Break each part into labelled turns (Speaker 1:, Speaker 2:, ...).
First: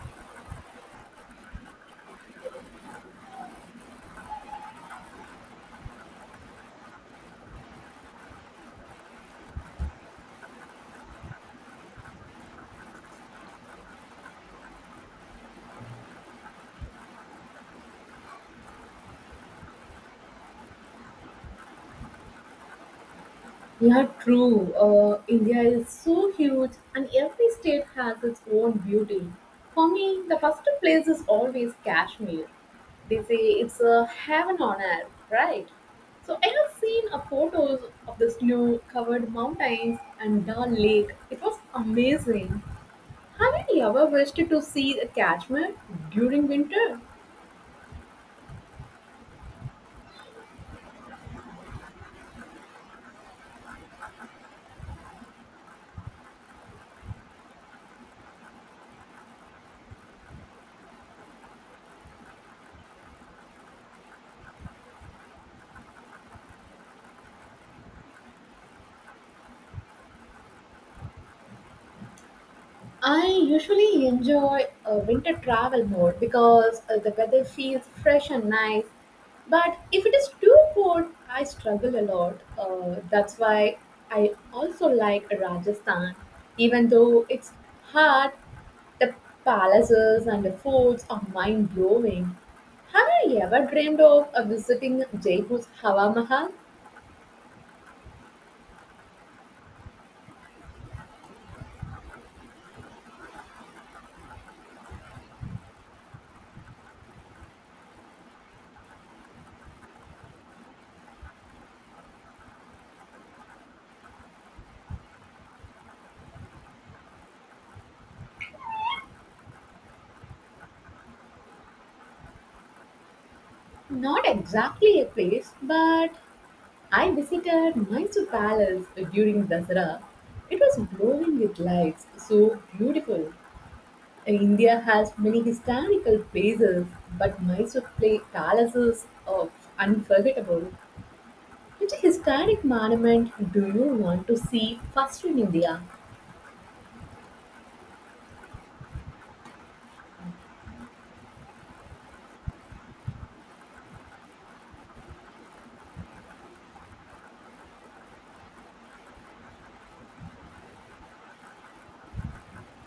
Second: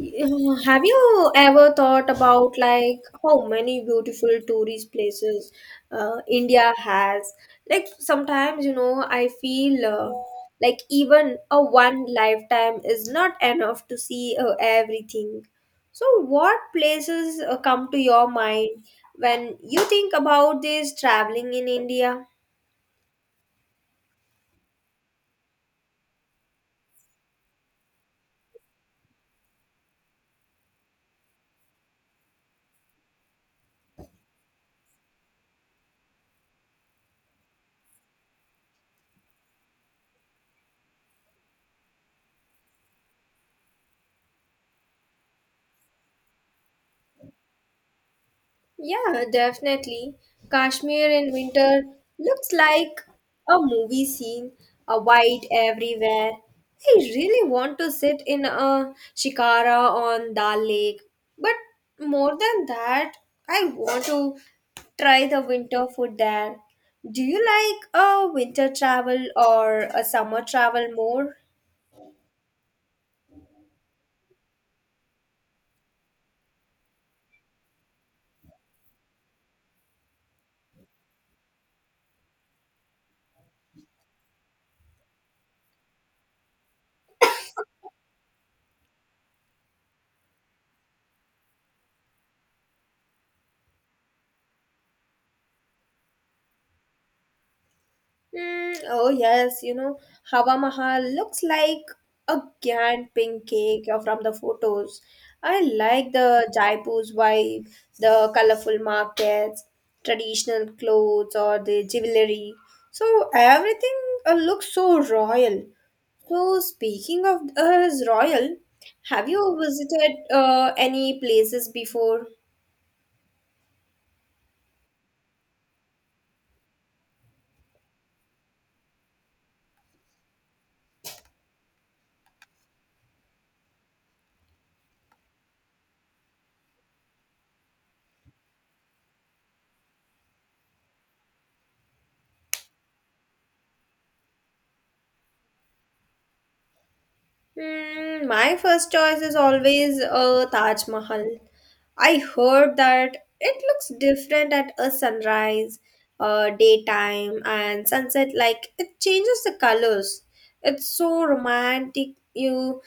Speaker 1: Have you ever thought about like how many beautiful tourist places India has? Like sometimes, I feel like even a one lifetime is not enough to see everything. So, what places come to your mind when you think about this traveling in India?
Speaker 2: Yeah, true. India is so huge, and every state has its own beauty. For me, the first place is always Kashmir. They say it's a heaven on earth, right? So I have seen a photos of the snow-covered mountains and Dal Lake. It was amazing. Have you ever wished to see the Kashmir during winter?
Speaker 1: Yeah, definitely. Kashmir in winter looks like a movie scene, a white everywhere. I really want to sit in a shikara on Dal Lake. But more than that, I want to try the winter food there. Do you like a winter travel or a summer travel more?
Speaker 2: I usually enjoy winter travel more because the weather feels fresh and nice. But if it is too cold, I struggle a lot. That's why I also like Rajasthan. Even though it's hot, the palaces and the forts are mind blowing. Have you ever dreamed of visiting Jaipur's Hawa Mahal?
Speaker 1: Oh yes, Hawa Mahal looks like a giant pink cake from the photos. I like the Jaipur's vibe, the colorful markets, traditional clothes, or the jewelry. So everything looks so royal. So, speaking of royal, have you visited any places before?
Speaker 2: Not exactly a place, but I visited Mysore Palace during Dasara. It was glowing with lights, so beautiful. And India has many historical places, but Mysore play palaces of unforgettable. Which historic monument do you want to see first in India?
Speaker 1: My first choice is always a Taj Mahal. I heard that it looks different at a sunrise, daytime, and sunset. Like it changes the colors. It's so romantic. You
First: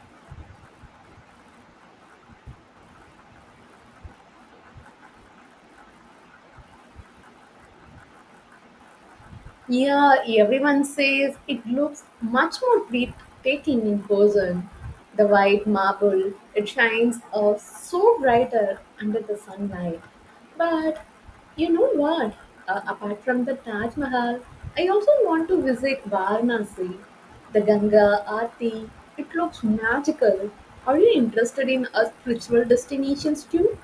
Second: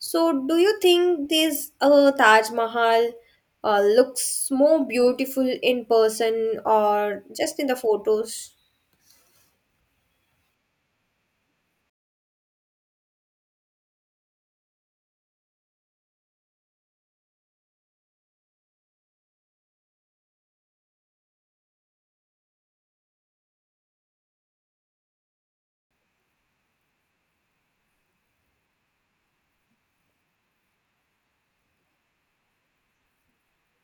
Speaker 1: so do you think this Taj Mahal looks more beautiful in person or just in the photos?
Speaker 2: Yeah, everyone says it looks much more breathtaking in person. The white marble, it shines so brighter under the sunlight. But you know what? Apart from the Taj Mahal, I also want to visit Varanasi. The Ganga Aarti, it looks magical. Are you interested in spiritual destinations too?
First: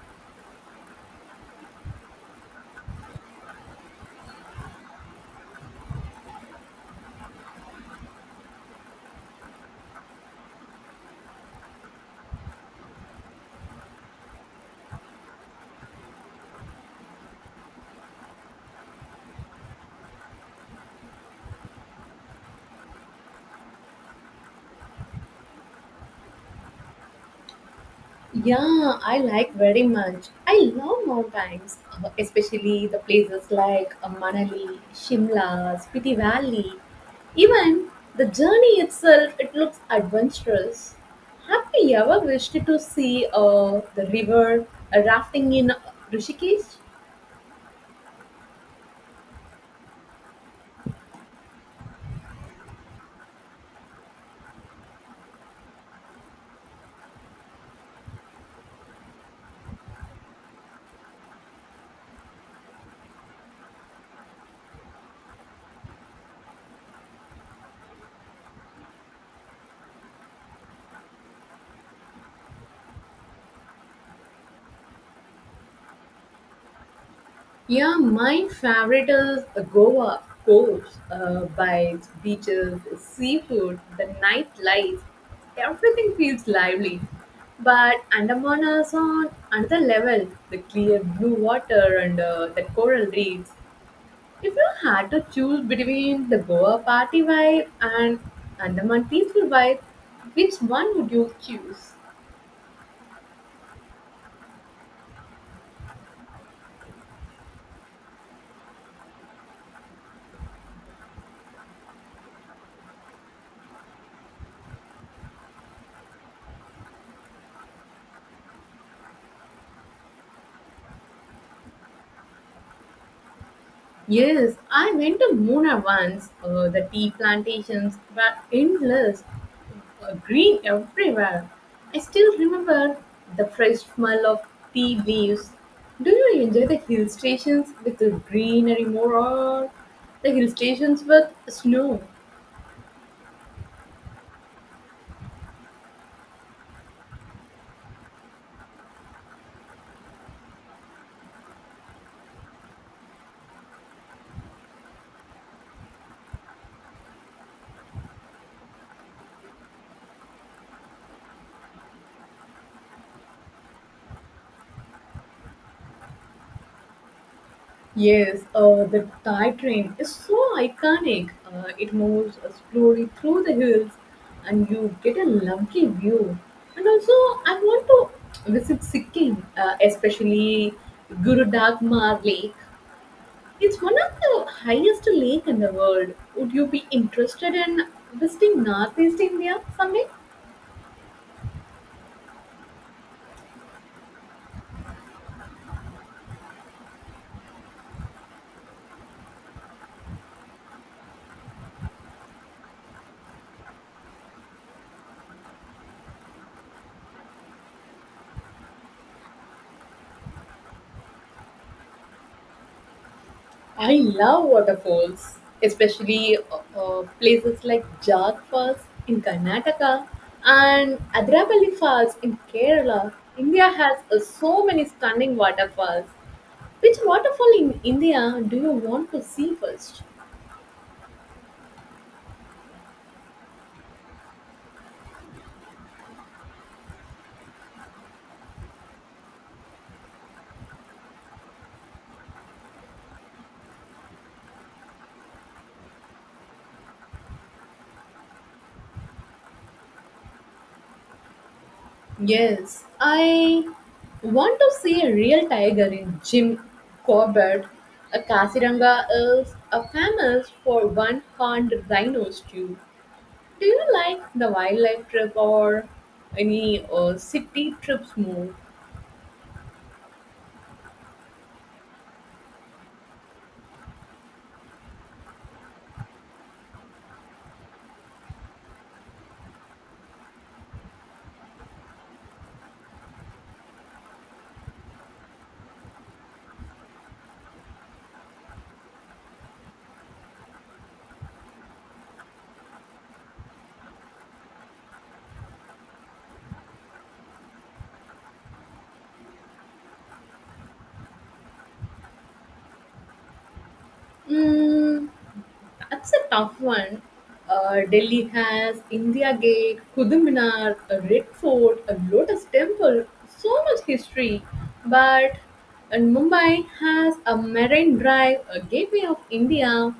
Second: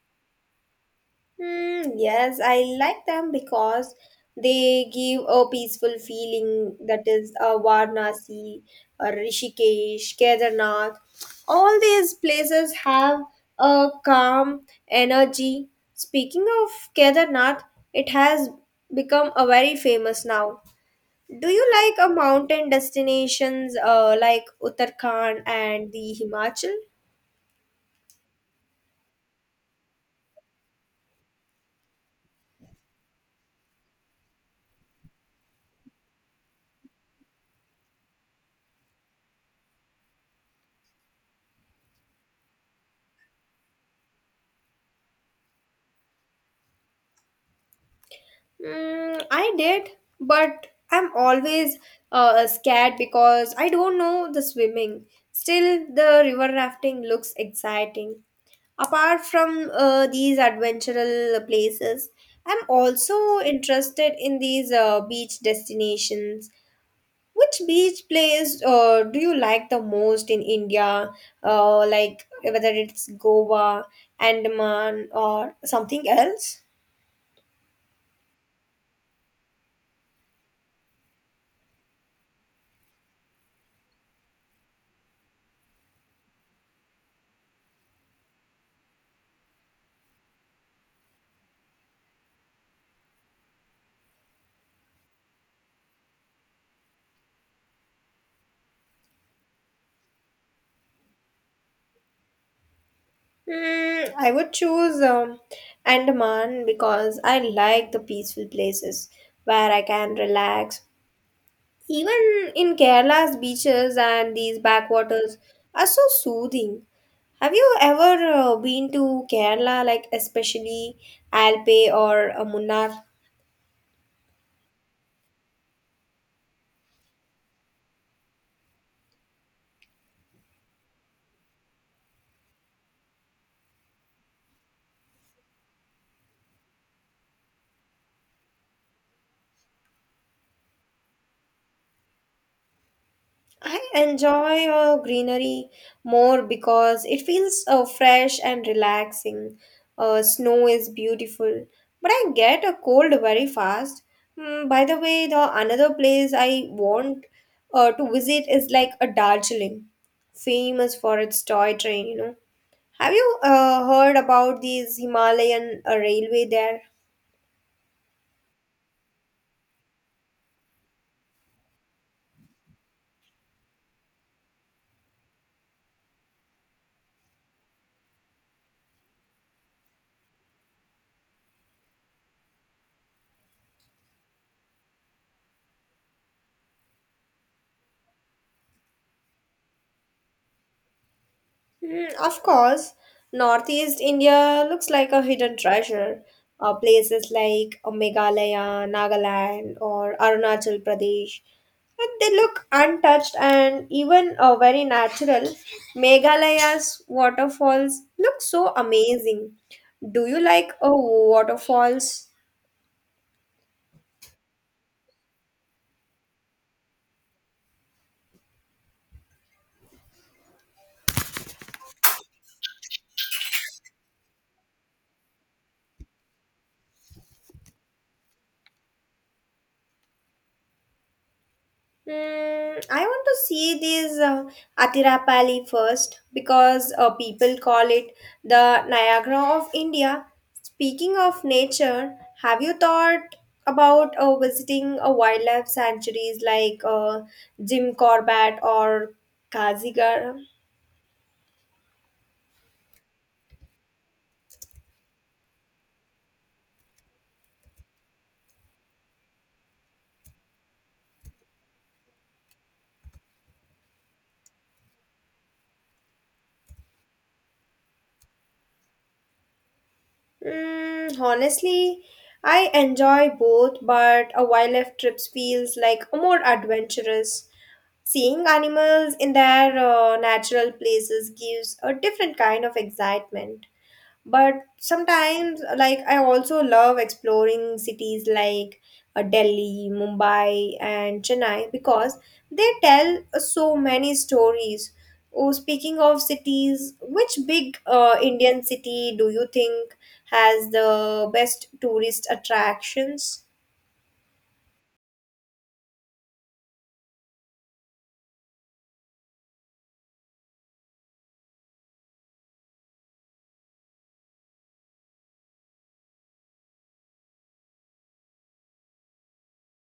Speaker 1: Yes, I like them because they give a peaceful feeling, that is Varanasi, Rishikesh, Kedarnath. All these places have a calm energy. Speaking of Kedarnath, it has become a very famous now. Do you like a mountain destinations like Uttarakhand and the Himachal?
Speaker 2: Yeah, I like very much. I love mountains, especially the places like Manali, Shimla, Spiti Valley. Even the journey itself, it looks adventurous. Have you ever wished to see the river rafting in Rishikesh?
Speaker 1: I did, but I'm always scared because I don't know the swimming. Still, the river rafting looks exciting. Apart from these adventurous places, I'm also interested in these beach destinations. Which beach place do you like the most in India? Like whether it's Goa, Andaman, or something else?
Speaker 2: Yeah, my favorite is Goa, of course. Bites, beaches, seafood, the night life. Everything feels lively. But Andaman is on another level. The clear blue water and the coral reefs. If you had to choose between the Goa party vibe and Andaman peaceful vibe, which one would you choose?
Speaker 1: I would choose Andaman because I like the peaceful places where I can relax. Even in Kerala's beaches and these backwaters are so soothing. Have you ever been to Kerala, like especially Alpe or Munnar?
Speaker 2: Yes, I went to Mona once. The tea plantations were endless, green everywhere. I still remember the fresh smell of tea leaves. Do you enjoy the hill stations with the greenery more or the hill stations with snow?
Speaker 1: I enjoy greenery more because it feels fresh and relaxing. Snow is beautiful, but I get a cold very fast. By the way, the another place I want to visit is like a Darjeeling, famous for its toy train. Have you heard about these Himalayan railway there?
Speaker 2: Yes, the Thai train is so iconic. It moves slowly through the hills and you get a lovely view. And also, I want to visit Sikkim, especially Gurudagmar Lake. It's one of the highest lake in the world. Would you be interested in visiting Northeast India someday?
Speaker 1: Of course, Northeast India looks like a hidden treasure. Places like Meghalaya, Nagaland, or Arunachal Pradesh. And they look untouched and even very natural. Meghalaya's waterfalls look so amazing. Do you like waterfalls?
Speaker 2: I love waterfalls, especially places like Jag Falls in Karnataka and Adrapalli Falls in Kerala. India has so many stunning waterfalls. Which waterfall in India do you want to see first?
Speaker 1: I want to see this Atirapalli first because people call it the Niagara of India. Speaking of nature, have you thought about visiting a wildlife sanctuaries like Jim Corbett or Kazigara?
Speaker 2: Yes, I want to see a real tiger in Jim Corbett. A Kasiranga is famous for one horned rhinos too. Do you like the wildlife trip or any city trips more?
Speaker 1: Honestly, I enjoy both, but a wildlife trip feels like more adventurous. Seeing animals in their natural places gives a different kind of excitement. But sometimes, like, I also love exploring cities like Delhi, Mumbai, and Chennai because they tell so many stories. Oh, speaking of cities, which big Indian city do you think has the best tourist attractions?
Speaker 2: Mm, that's a tough one. Delhi has India Gate, Qutub Minar, a Red Fort, a Lotus Temple, so much history. But and Mumbai has a Marine Drive, a gateway of India,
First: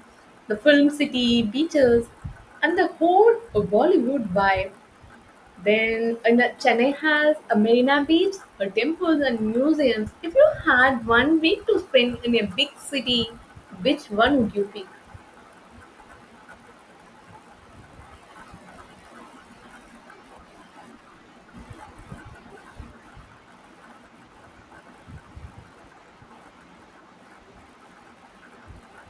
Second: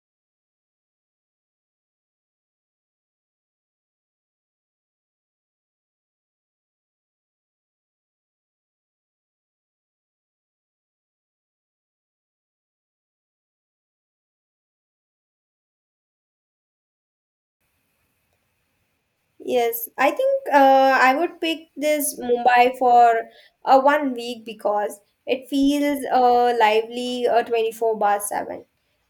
Speaker 2: the film city, beaches, and the whole Bollywood vibe. Then and that Chennai has a marina beach, a temples and museums. If you had 1 week to spend in a big city, which one would you pick?
Speaker 1: Yes, I think I would pick this Mumbai for one week because it feels lively 24 bar 7.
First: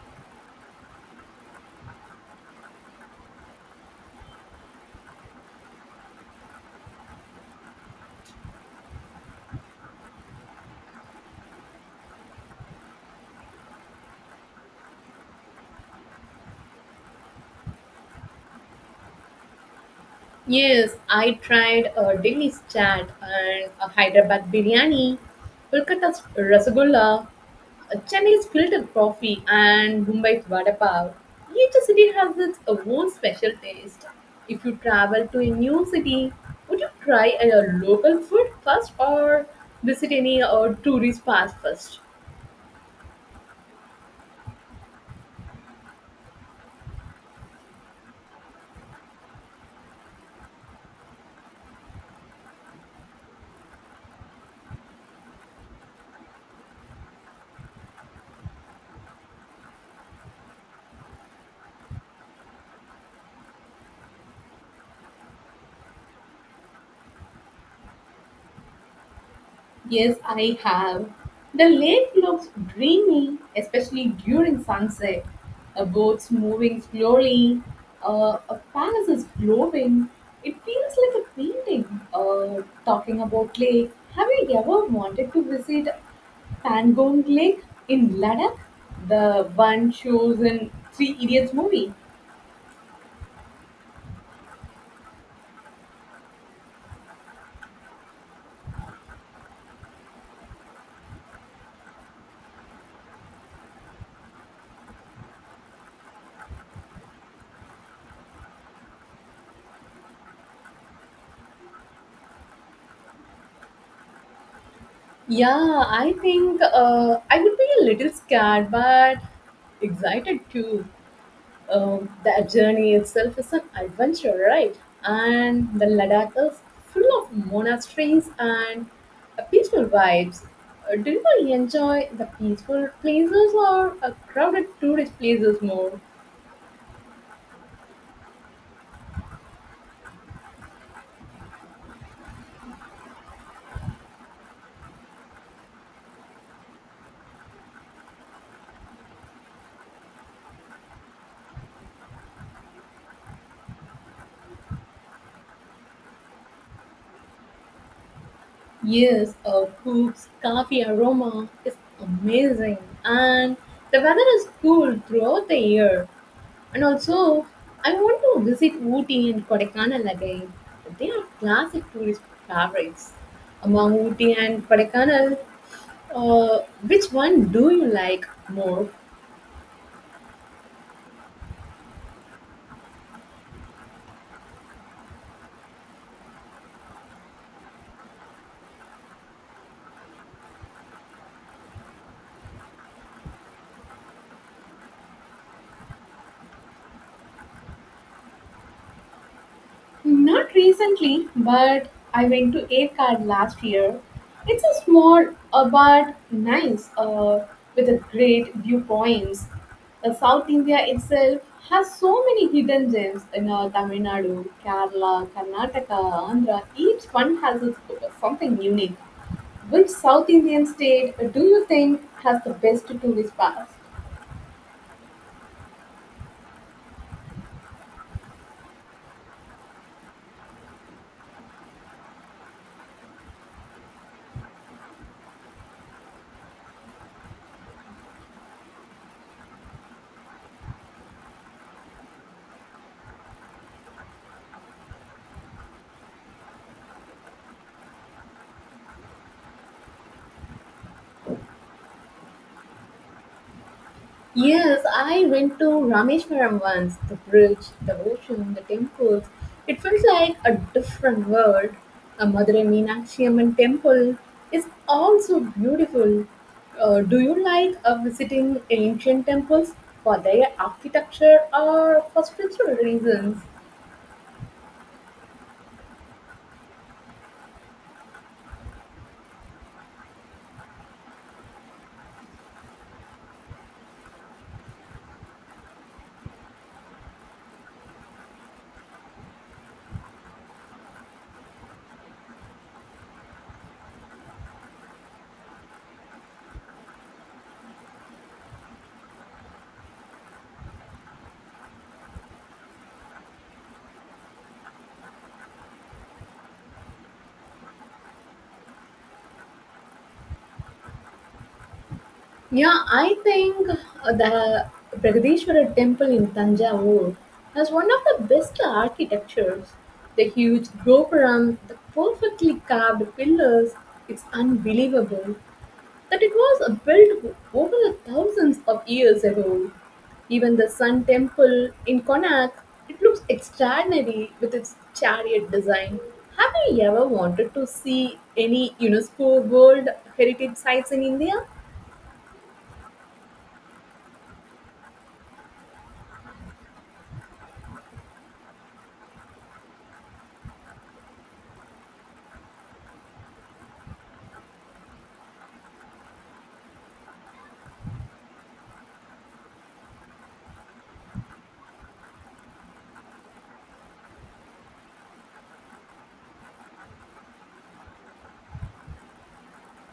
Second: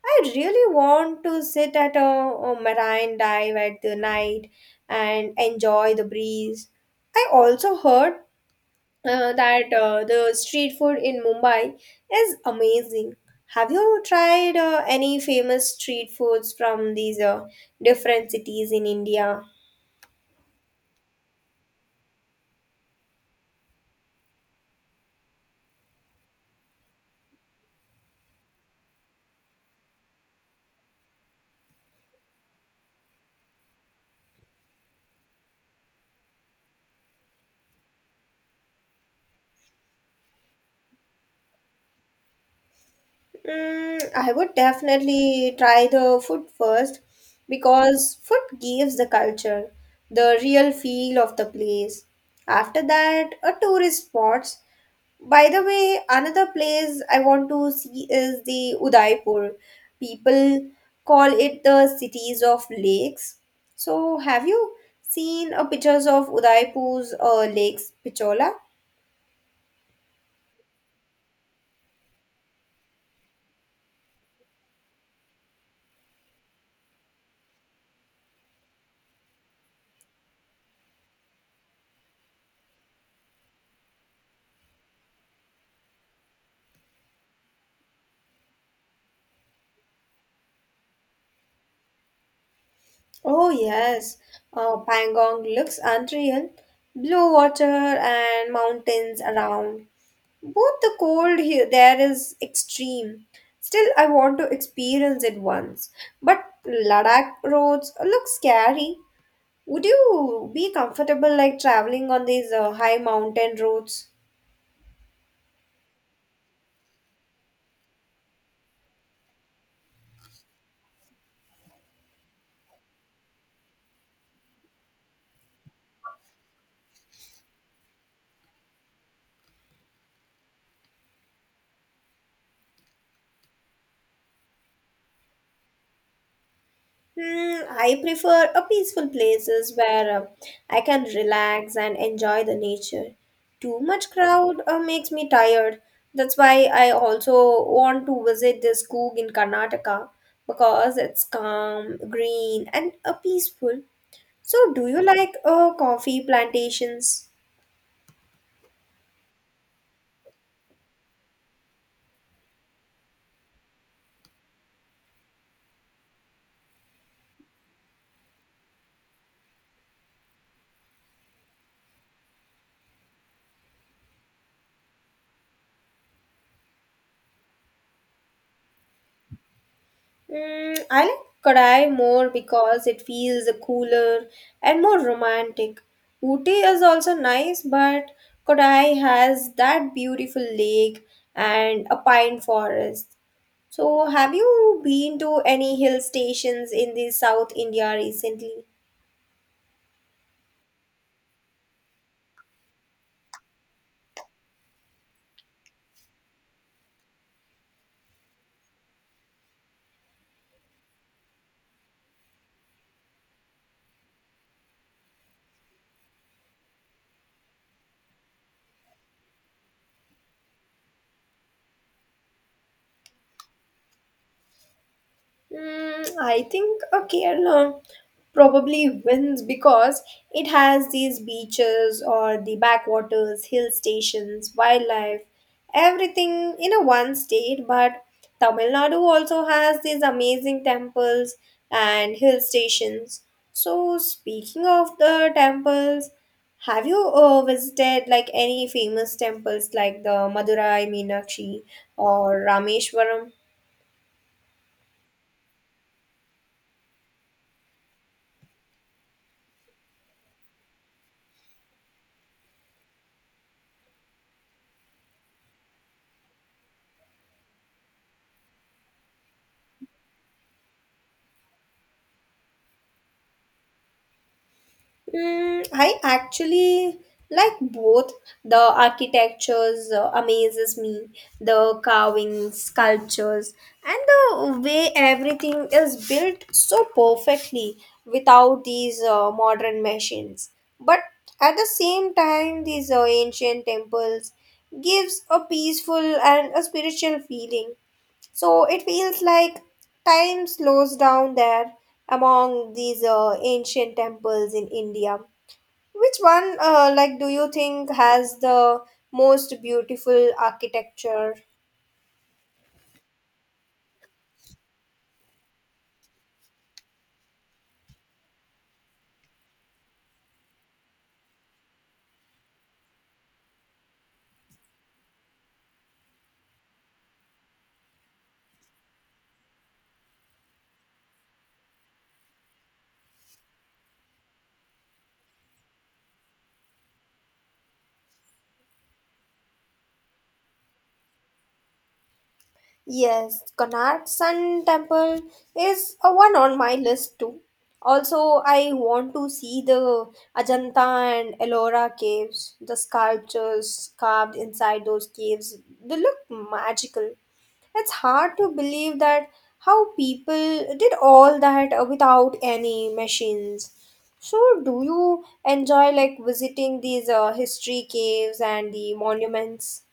Speaker 1: I really want to sit at a marine dive at the night and enjoy the breeze. I also heard that the street food in Mumbai is amazing. Have you tried any famous street foods from these different cities in India?
Speaker 2: Yes, I tried a Delhi's chaat and a Hyderabad biryani, Kolkata's rasgulla, a Chennai's filter coffee, and Mumbai's vada pav. Each city has its own special taste. If you travel to a new city, would you try a local food first or visit any tourist spots first?
Speaker 1: I would definitely try the food first because food gives the culture, the real feel of the place. After that, a tourist spots. By the way, another place I want to see is the Udaipur. People call it the cities of lakes. So, have you seen a pictures of Udaipur's lakes, Pichola?
Speaker 2: Yes, I have. The lake looks dreamy, especially during sunset. A boat's moving slowly, a palace is glowing. It feels like a painting. Talking about lake, have you ever wanted to visit Pangong Lake in Ladakh? The one shows in Three Idiots movie.
Speaker 1: Oh yes, Pangong looks unreal. Blue water and mountains around. Both the cold here there is extreme. Still, I want to experience it once. But Ladakh roads look scary. Would you be comfortable like traveling on these high mountain roads?
Speaker 2: Yeah, I think I would be a little scared, but excited too. The journey itself is an adventure, right? And the Ladakh is full of monasteries and peaceful vibes. Do you enjoy the peaceful places or crowded tourist places more?
Speaker 1: I prefer a peaceful places where I can relax and enjoy the nature. Too much crowd makes me tired. That's why I also want to visit this Coog in Karnataka because it's calm, green, and peaceful. So, do you like coffee plantations?
Speaker 2: Yes, Coop's coffee aroma is amazing, and the weather is cool throughout the year. And also, I want to visit Ooty and Kodaikanal again. They are classic tourist favorites. Among Ooty and Kodaikanal, uh, which one do you like more?
Speaker 1: I like Kodai more because it feels cooler and more romantic. Ooty is also nice, but Kodai has that beautiful lake and a pine forest. So, have you been to any hill stations in the South India recently?
Speaker 2: Not recently, but I went to A Card last year. It's a small but nice with a great viewpoints. South India itself has so many hidden gems in Tamil Nadu, Kerala, Karnataka, Andhra. Each one has its, something unique. Which South Indian state do you think has the best tourist pass?
Speaker 1: I think Kerala probably wins because it has these beaches or the backwaters, hill stations, wildlife, everything in a one state. But Tamil Nadu also has these amazing temples and hill stations. So, speaking of the temples, have you visited like any famous temples like the Madurai Meenakshi or Rameshwaram?
Speaker 2: Yes, I went to Rameshwaram once. The bridge, the ocean, the temples. It felt like a different world. A Madurai Meenakshi Amman temple is also beautiful. Do you like visiting ancient temples for their architecture or for spiritual reasons?
Speaker 1: I actually like both. The architectures amazes me, the carvings, sculptures, and the way everything is built so perfectly without these modern machines. But at the same time, these ancient temples gives a peaceful and a spiritual feeling. So it feels like time slows down there among these ancient temples in India. Which one, like, do you think has the most beautiful architecture?
Speaker 2: Yeah, I think the Pragadeshwara temple in Tanjavur has one of the best architectures. The huge gopuram, the perfectly carved pillars, it's unbelievable that it was built over the thousands of years ago. Even the Sun Temple in Connacht, it looks extraordinary with its chariot design. Have you ever wanted to see any UNESCO World Heritage Sites in India?
Speaker 1: Yes, Konark Sun Temple is a one on my list too. Also, I want to see the Ajanta and Ellora caves. The sculptures carved inside those caves, they look magical. It's hard to believe that how people did all that without any machines. So, do you enjoy like visiting these history caves and the monuments?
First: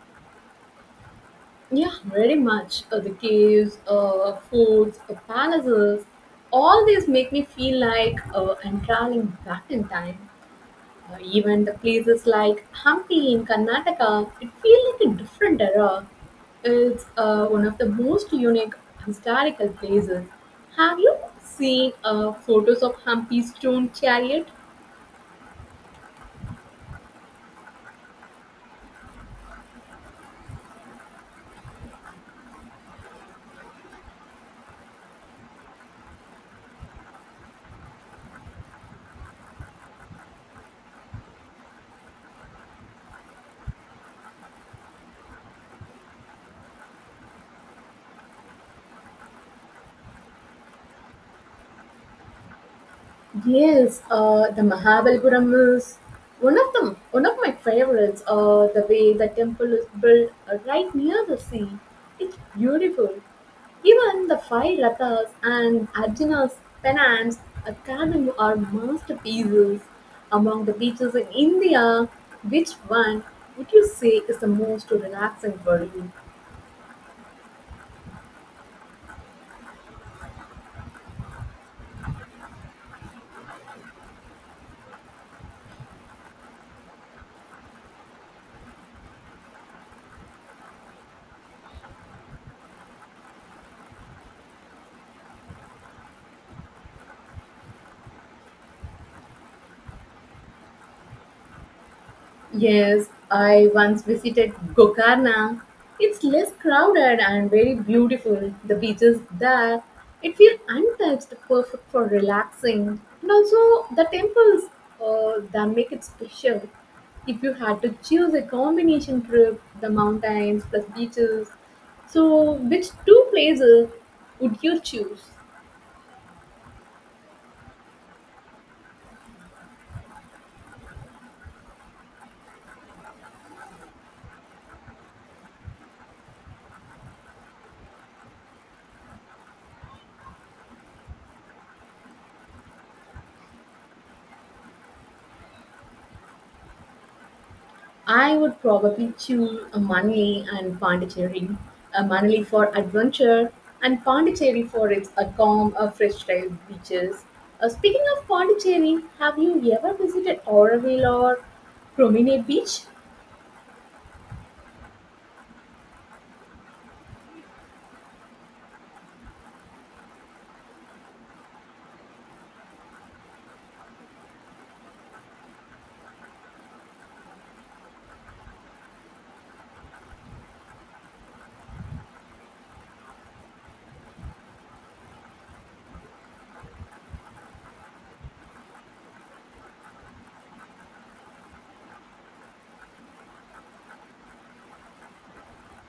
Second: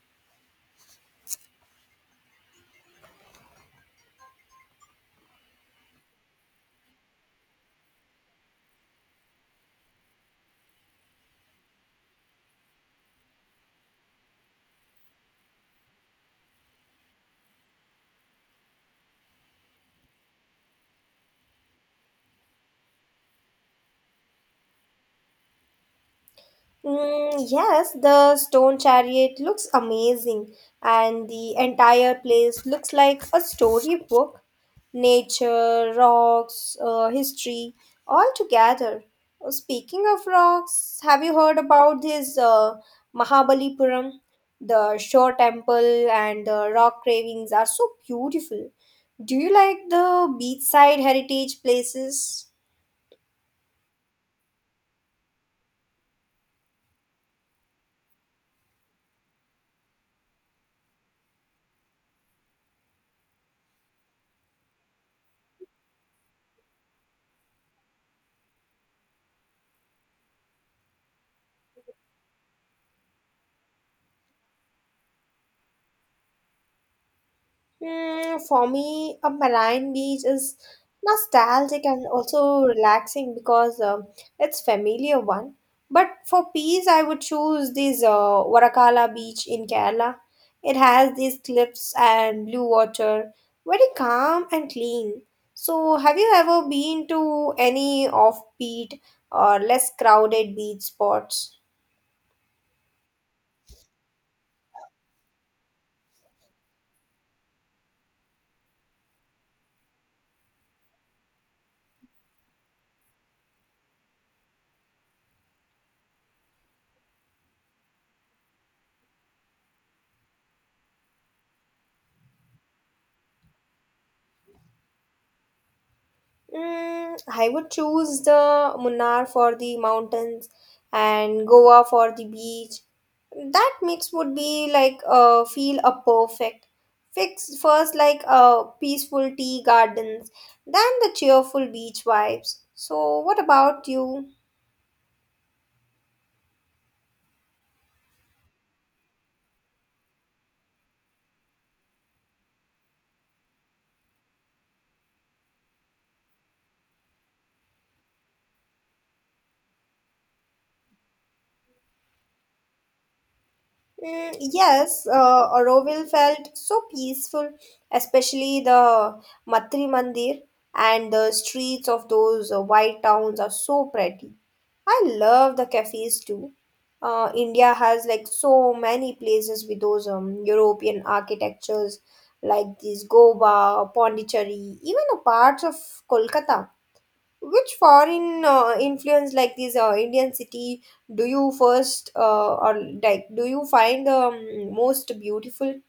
Speaker 2: Yeah, very much. The caves, forts, palaces, all these make me feel like I'm traveling back in time. Even the places like Hampi in Karnataka, it feels like a different era. It's one of the most unique historical places. Have you seen photos of Hampi's stone chariot?
Speaker 1: Yes, the stone chariot looks amazing, and the entire place looks like a storybook. Nature, rocks, history, all together. Speaking of rocks, have you heard about this Mahabalipuram? The shore temple and the rock carvings are so beautiful. Do you like the beachside heritage places?
Speaker 2: Yes, the Mahabalipuram is one of them. One of my favorites. The way the temple is built right near the sea, it's beautiful. Even the five rathas and Arjuna's penance are carving are masterpieces. Among the beaches in India, which one would you say is the most relaxing for you?
Speaker 1: For me, a marine beach is nostalgic and also relaxing because it's familiar one. But for peace, I would choose this Varakala beach in Kerala. It has these cliffs and blue water, very calm and clean. So, have you ever been to any offbeat or less crowded beach spots?
Speaker 2: Yes, I once visited Gokarna. It's less crowded and very beautiful. The beaches there, it feels untouched, perfect for relaxing. And also the temples that make it special. If you had to choose a combination trip, the mountains plus beaches, so which two places would you choose?
Speaker 1: I would choose the Munnar for the mountains and Goa for the beach. That mix would be like feel a perfect fix first like peaceful tea gardens, then the cheerful beach vibes. So what about you?
Speaker 2: I would probably choose a Manali and Pondicherry. A Manali for adventure and Pondicherry for its a calm, a fresh style beaches. Speaking of Pondicherry, have you ever visited Auroville or Promenade Beach?
Speaker 1: Yes, Auroville felt so peaceful, especially the Matri Mandir, and the streets of those white towns are so pretty. I love the cafes too. India has like so many places with those European architectures like this Goa, Pondicherry, even a parts of Kolkata. Which foreign influence like this Indian city do you first or like do you find the most beautiful?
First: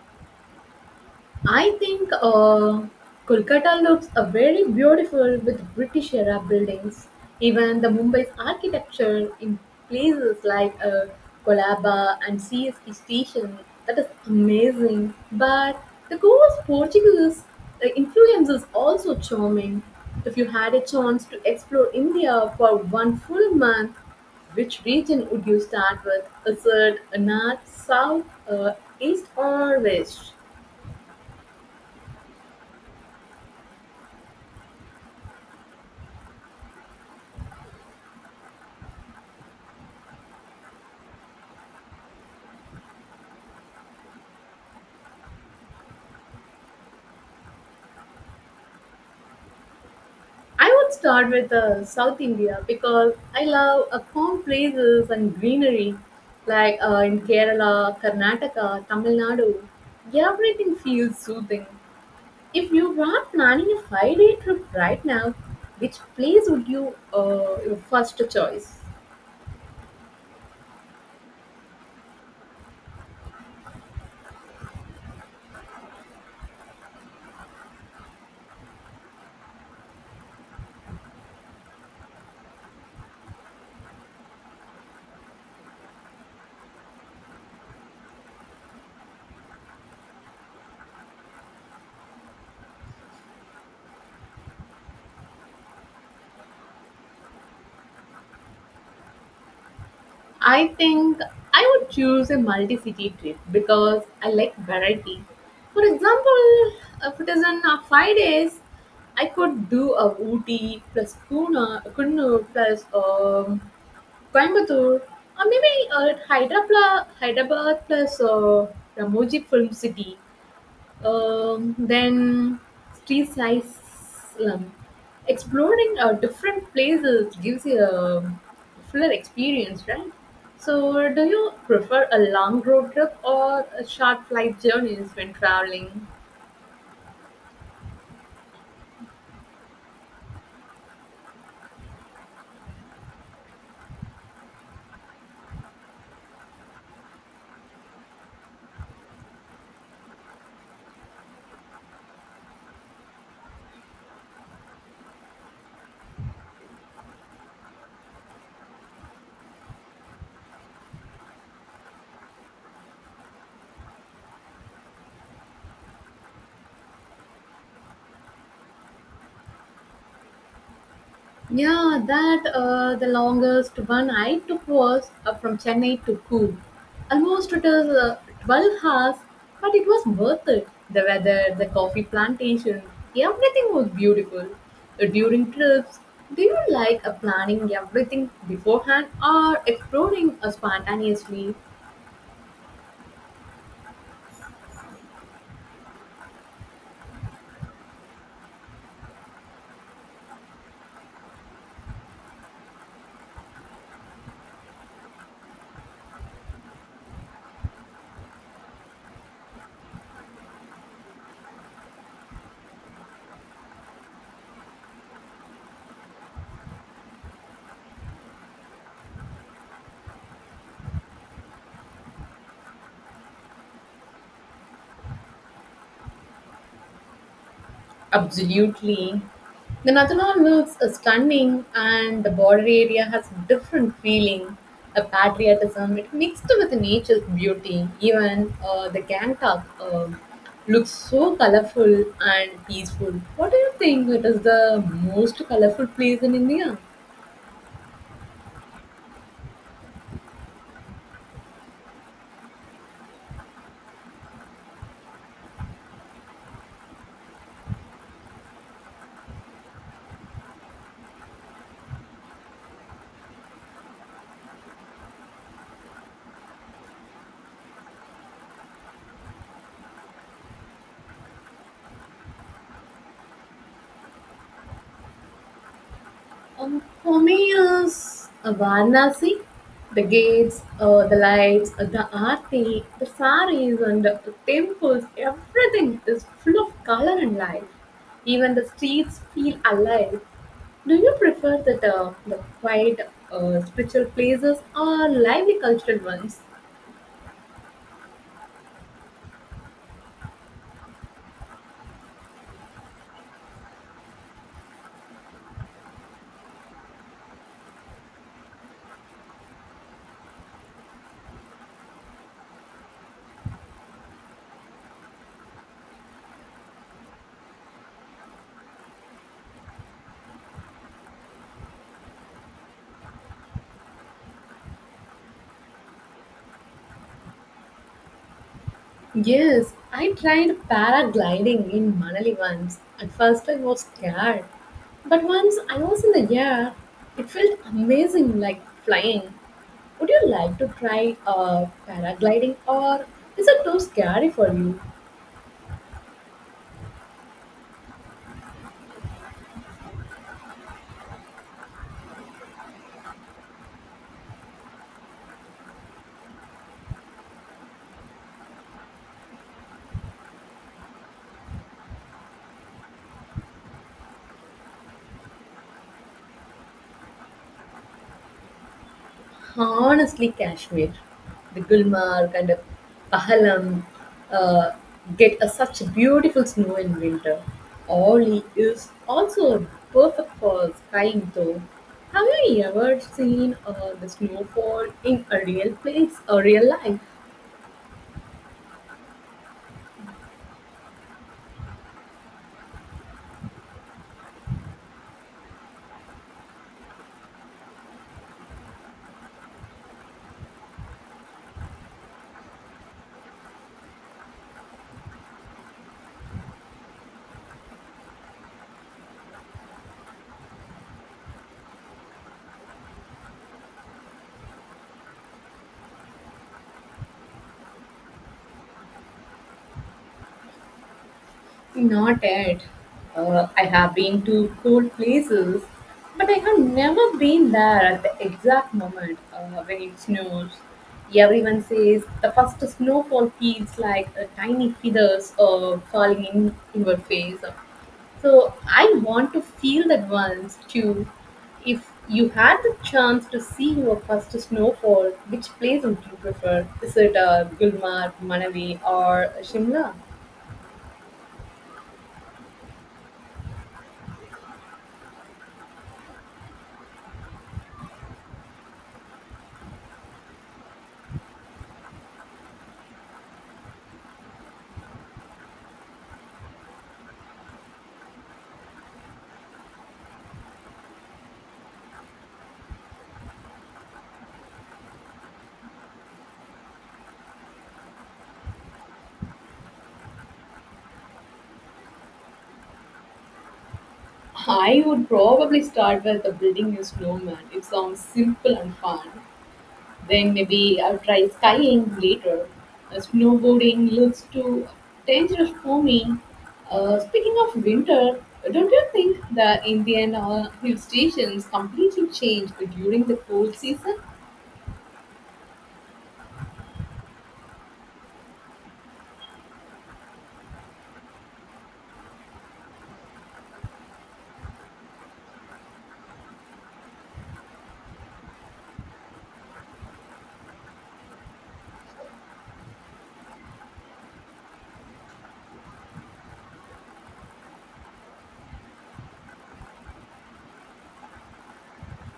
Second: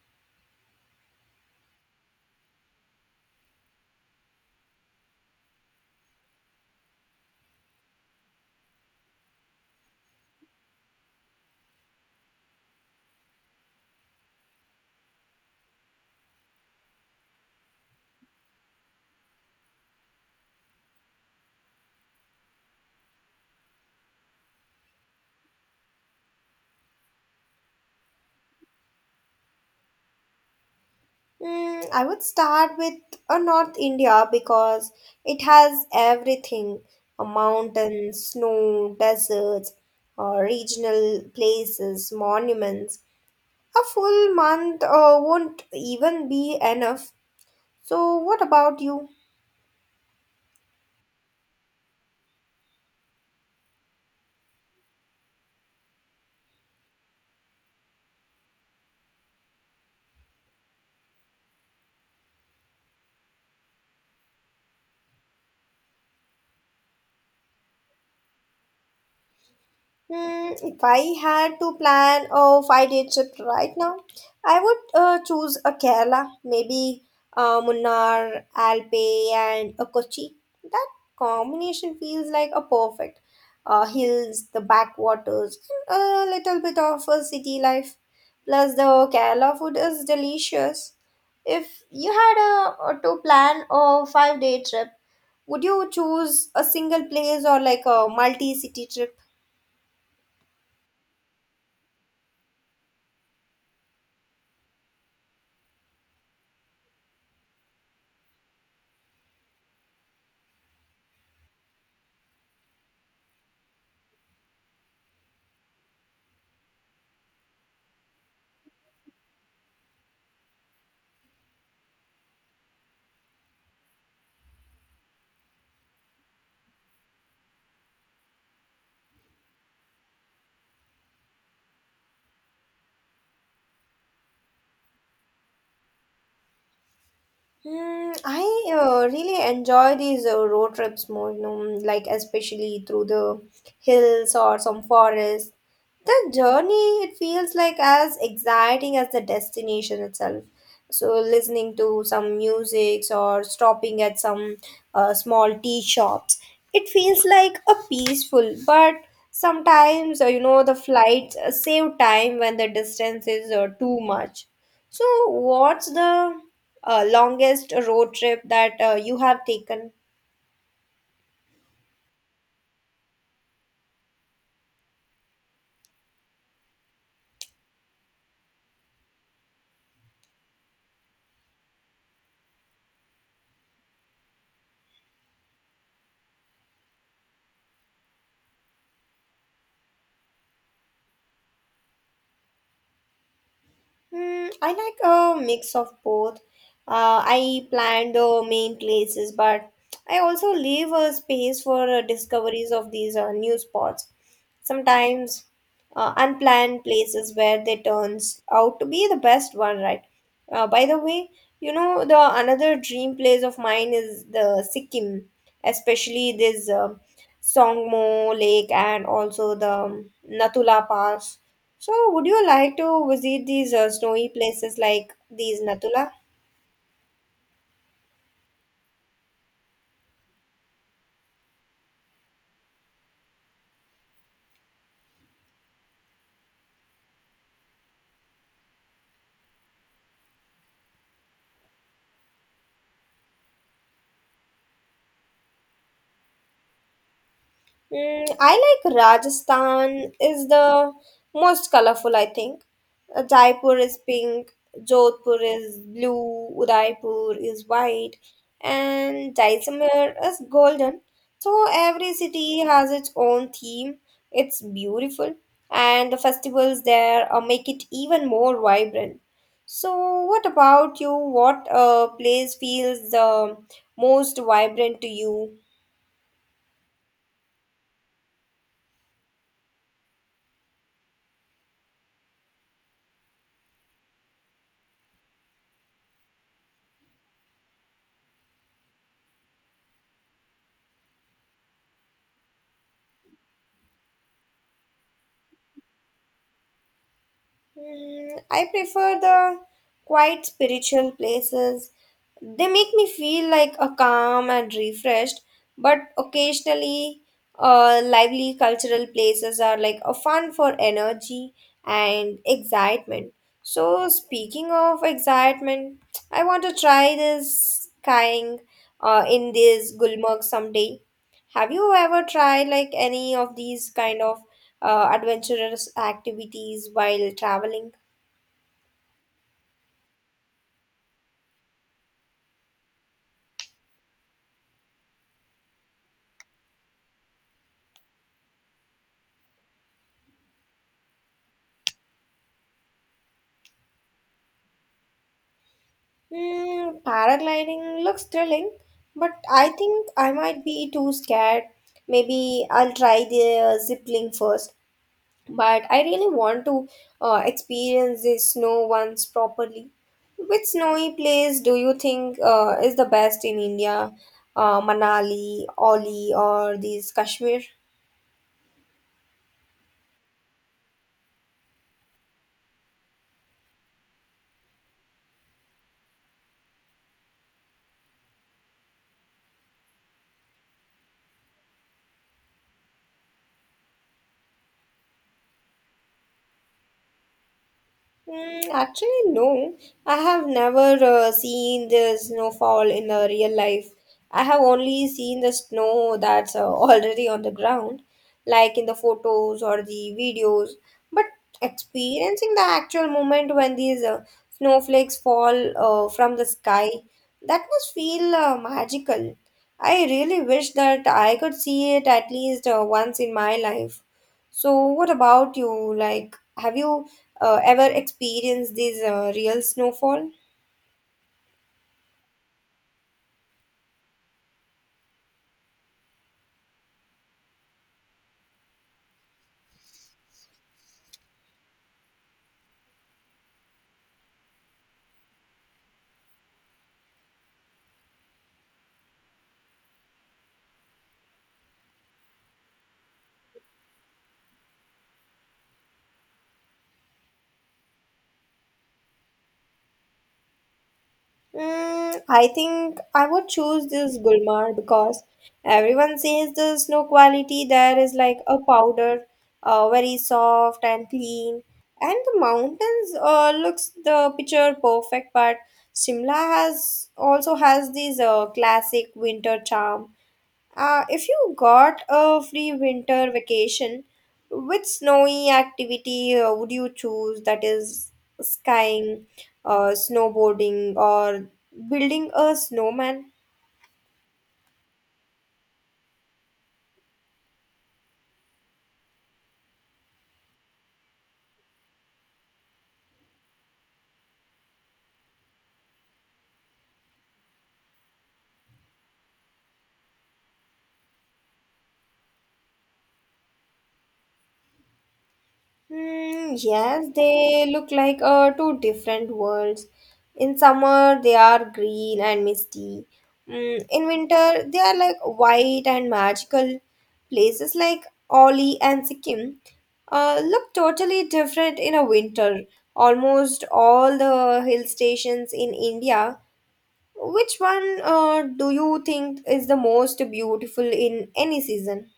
Speaker 2: I think Kolkata looks a very beautiful with British era buildings. Even the Mumbai's architecture in places like Colaba and CST station that is amazing. But the Goa's Portuguese influence is also charming. If you had a chance to explore India for one full month, which region would you start with? Is it a north, south, east, or west?
Speaker 1: I would start with a North India because it has everything: a mountain, snow, deserts, regional places, monuments. A full month won't even be enough. So, what about you?
Speaker 2: I would start with South India because I love calm places and greenery, like in Kerala, Karnataka, Tamil Nadu. Everything feels soothing. If you were planning a five-day trip right now, which place would you your first choice?
Speaker 1: If I had to plan a five-day trip right now, I would choose a Kerala, maybe Munnar, Alpe, and a Kochi. That combination feels like a perfect hills, the backwaters, and a little bit of a city life. Plus, the Kerala food is delicious. If you had to plan a five-day trip, would you choose a single place or like a multi-city trip?
Speaker 2: I think I would choose a multi city trip because I like variety. For example, if it is in 5 days, I could do a Ooty plus Kuna, Kunur plus Coimbatore, or maybe Hyderabad plus Ramoji Film City. Then street size slum. Exploring different places gives you a fuller experience, right? So, do you prefer a long road trip or a short flight journeys when traveling?
Speaker 1: I really enjoy these road trips more, like especially through the hills or some forest. The journey, it feels like as exciting as the destination itself. So listening to some music or stopping at some small tea shops, it feels like a peaceful, but sometimes, the flights save time when the distance is too much. So what's the longest road trip that you have taken?
Speaker 2: Yeah, that the longest one I took was from Chennai to Coorg. Almost it was 12 hours, but it was worth it. The weather, the coffee plantation, everything was beautiful. During trips, do you like planning everything beforehand or exploring spontaneously?
Speaker 1: I like a mix of both. I plan the main places, but I also leave a space for discoveries of these new spots. Sometimes unplanned places where they turns out to be the best one, right? By the way, you know the another dream place of mine is the Sikkim, especially this Songmo Lake and also the Nathula Pass. So, would you like to visit these snowy places like these Natula?
Speaker 2: Absolutely. The Nathalan looks stunning, and the border area has a different feeling, a patriotism. It mixed with nature's beauty. Even the Gangtok looks so colorful and peaceful. What do you think? It is the most colorful place in India.
Speaker 1: I like Rajasthan is the most colorful, I think. Jaipur is pink, Jodhpur is blue, Udaipur is white, and Jaisalmer is golden. So every city has its own theme. It's beautiful, and the festivals there make it even more vibrant. So, what about you? What place feels the most vibrant to you?
Speaker 2: For me, is Varanasi, the gates, the lights, the aarti, the saris, and the temples. Everything is full of color and life. Even the streets feel alive. Do you prefer the quiet spiritual places or lively cultural ones?
Speaker 1: I prefer the quiet spiritual places. They make me feel like a calm and refreshed, but occasionally, lively cultural places are like a fun for energy and excitement. So, speaking of excitement, I want to try this skiing in this Gulmarg someday. Have you ever tried like any of these kind of adventurous activities while traveling?
Speaker 2: Yes, I tried paragliding in Manali once. At first, I was scared. But once I was in the air, it felt amazing like flying. Would you like to try paragliding or is it too scary for you?
Speaker 1: Paragliding looks thrilling, but I think I might be too scared. Maybe I'll try the zipping first, but I really want to experience the snow once properly. Which snowy place do you think is the best in India? Manali, Oli, or these Kashmir?
Speaker 2: Honestly, Kashmir, the Gulmarg and the Pahalam uh, get a, such beautiful snow in winter. Oli is also perfect for skiing though. Have you ever seen the snowfall in a real place or real life?
Speaker 1: Mm, actually, no. I have never seen the snowfall in the real life. I have only seen the snow that's already on the ground, like in the photos or the videos. But experiencing the actual moment when these snowflakes fall from the sky, that must feel magical. I really wish that I could see it at least once in my life. So, what about you? Like, have you ever experienced this real snowfall?
Speaker 2: Not yet. I have been to cool places, but I have never been there at the exact moment when it snows. Everyone says the first snowfall feels like a tiny feathers falling in your face. So I want to feel that once too. If you had the chance to see your first snowfall, which place would you prefer? Is it Gulmarg, Manavi, or Shimla?
Speaker 1: I think I would choose this Gulmarg because everyone says the snow quality there is like a powder, very soft and clean, and the mountains looks the picture perfect. But Shimla has also has this classic winter charm. If you got a free winter vacation, which snowy activity would you choose? That is, skiing, snowboarding, or building a snowman?
Speaker 2: I would probably start with the building a snowman. It sounds simple and fun. Then maybe I'll try skiing later. Snowboarding looks too dangerous for me. Speaking of winter, don't you think the Indian hill stations completely change during the cold season?
Speaker 1: Hmm, yes, they look like two different worlds. In summer, they are green and misty. In winter, they are like white and magical. Places like Oli and Sikkim look totally different in a winter. Almost all the hill stations in India. Which one do you think is the most beautiful in any season?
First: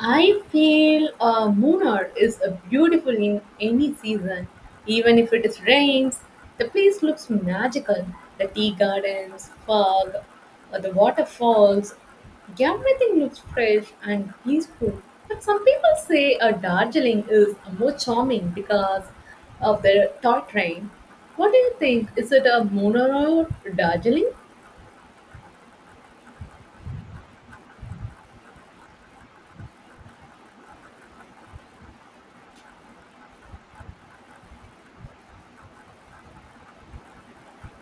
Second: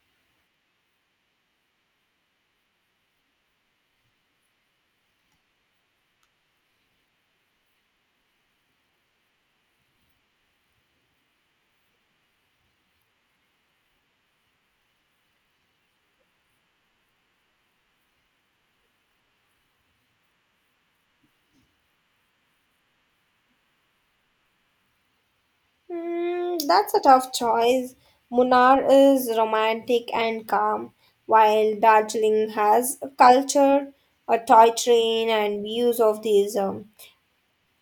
Speaker 2: I feel Munnar is a beautiful in any season. Even if it is rains, the place looks magical. The tea gardens, fog, the waterfalls, everything looks fresh and peaceful. But some people say Darjeeling is more charming because of the toy train. What do you think? Is it a Munnar or Darjeeling?
Speaker 1: Hmm, that's a tough choice. Munnar is romantic and calm, while Darjeeling has a culture, a toy train, and views of the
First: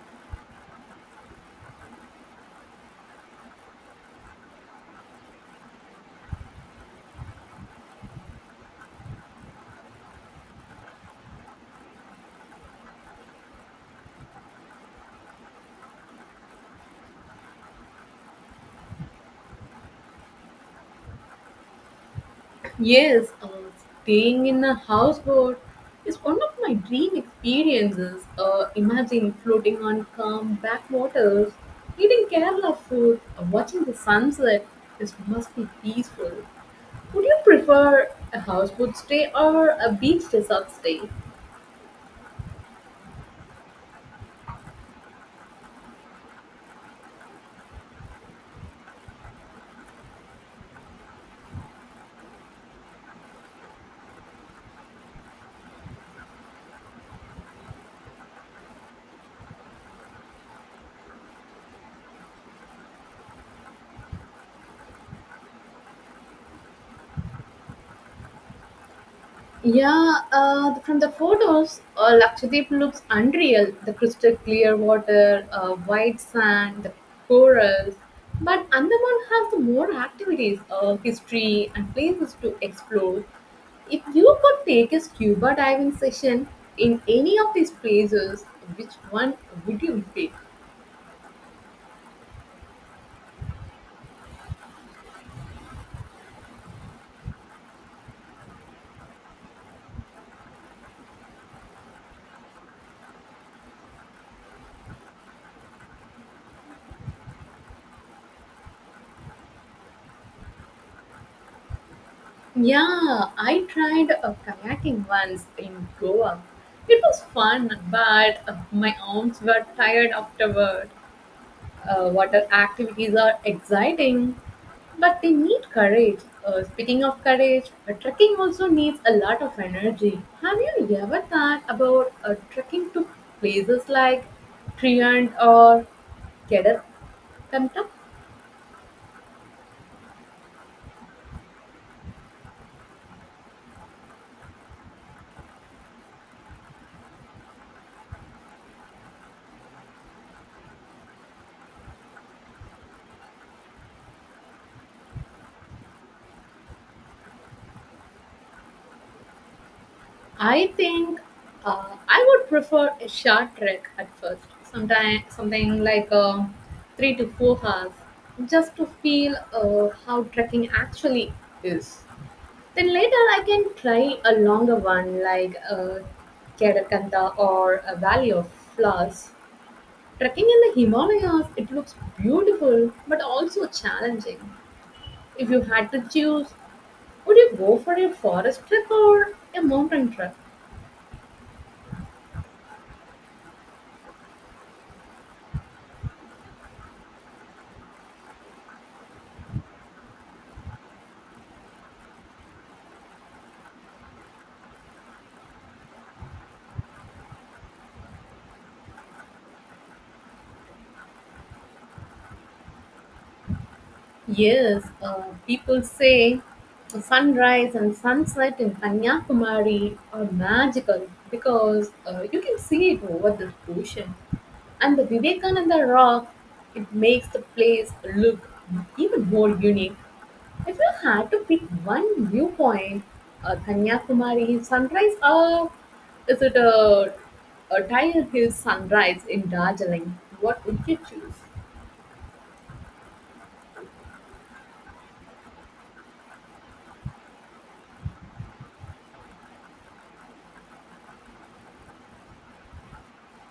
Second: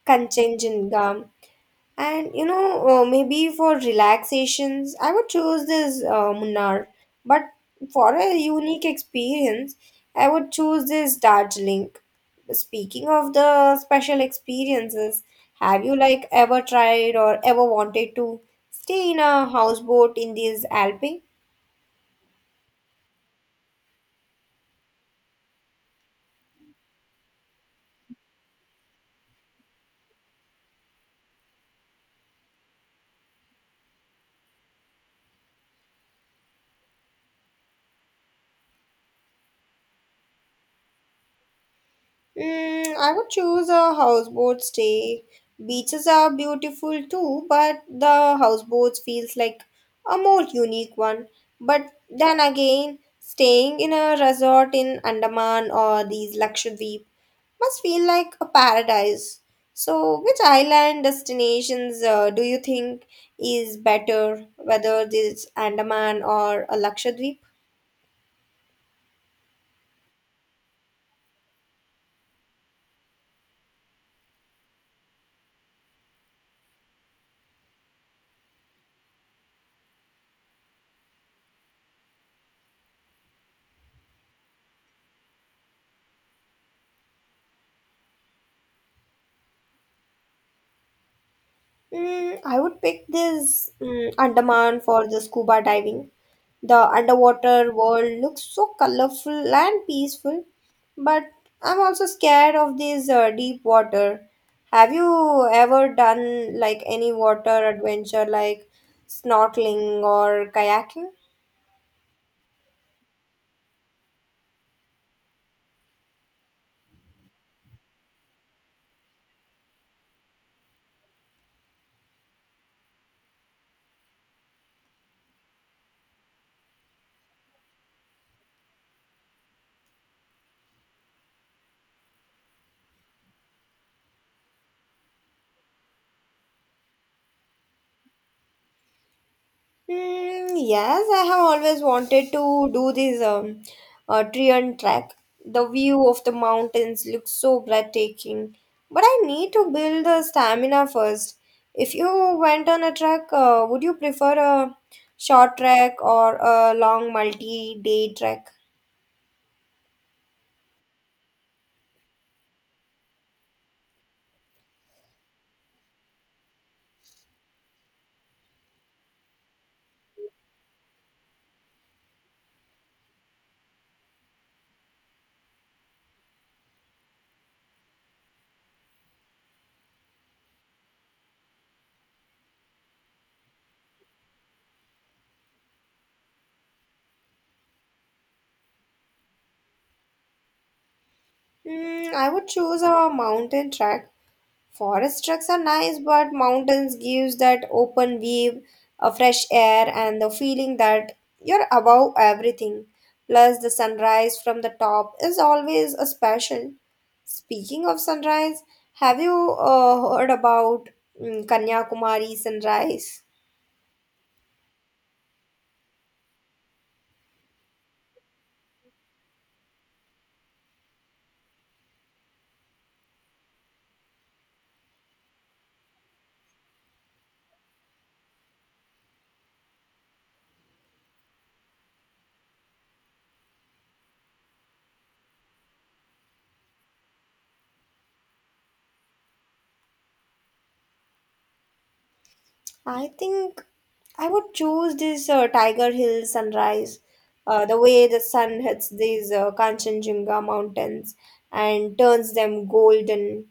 Speaker 1: Kanchenjunga. And maybe for relaxations, I would choose this Munnar. But for a unique experience, I would choose this Darjeeling. Speaking of the special experiences, have you like ever tried or ever wanted to stay in a houseboat in these Alpine?
Speaker 2: Yes, staying in a houseboat is one of my dream experiences. Imagine floating on calm backwaters, eating Kerala food, watching the sunset. This must be peaceful. Would you prefer a houseboat stay or a beach resort stay?
Speaker 1: I would choose a houseboat stay. Beaches are beautiful too, but the houseboats feels like a more unique one. But then again, staying in a resort in Andaman or these Lakshadweep must feel like a paradise. So, which island destinations do you think is better, whether this Andaman or a Lakshadweep?
Speaker 2: Yeah, from the photos, Lakshadweep looks unreal. The crystal clear water, white sand, the corals. But Andaman has the more activities, history, and places to explore. If you could take a scuba diving session in any of these places, which one would you pick?
Speaker 1: I would pick this Andaman for the scuba diving. The underwater world looks so colorful and peaceful, but I'm also scared of this deep water. Have you ever done like any water adventure like snorkeling or kayaking?
Speaker 2: Yeah, I tried a kayaking once in Goa. It was fun, but my arms were tired afterward. Water activities are exciting, but they need courage. Speaking of courage, trekking also needs a lot of energy. Have you ever thought about trekking to places like Triand or Kedarkantak?
Speaker 1: Mm, yes, I have always wanted to do this Trian trek. The view of the mountains looks so breathtaking, but I need to build the stamina first. If you went on a trek, would you prefer a short trek or a long multi-day trek?
Speaker 2: I think I would prefer a short trek at first, sometime something like 3 to 4 hours, just to feel how trekking actually is. Then later I can try a longer one like Kedakanta or a Valley of Flowers. Trekking in the Himalayas, it looks beautiful but also challenging. If you had to choose, would you go for a forest trek or a mountain trek?
Speaker 1: I would choose a mountain trek. Forest trucks are nice, but mountains gives that open view, a fresh air, and the feeling that you're above everything. Plus, the sunrise from the top is always a special. Speaking of sunrise, have you heard about Kanyakumari sunrise?
Speaker 2: Yes, people say the sunrise and sunset in Kanyakumari are magical because you can see it over the ocean. And the Vivekananda Rock, it makes the place look even more unique. If you had to pick one viewpoint, a Kanyakumari sunrise, or is it a, a Tiger Hill sunrise in Darjeeling? What would you choose?
Speaker 1: I think I would choose this Tiger Hill sunrise. The way the sun hits these Kanchenjunga mountains and turns them golden.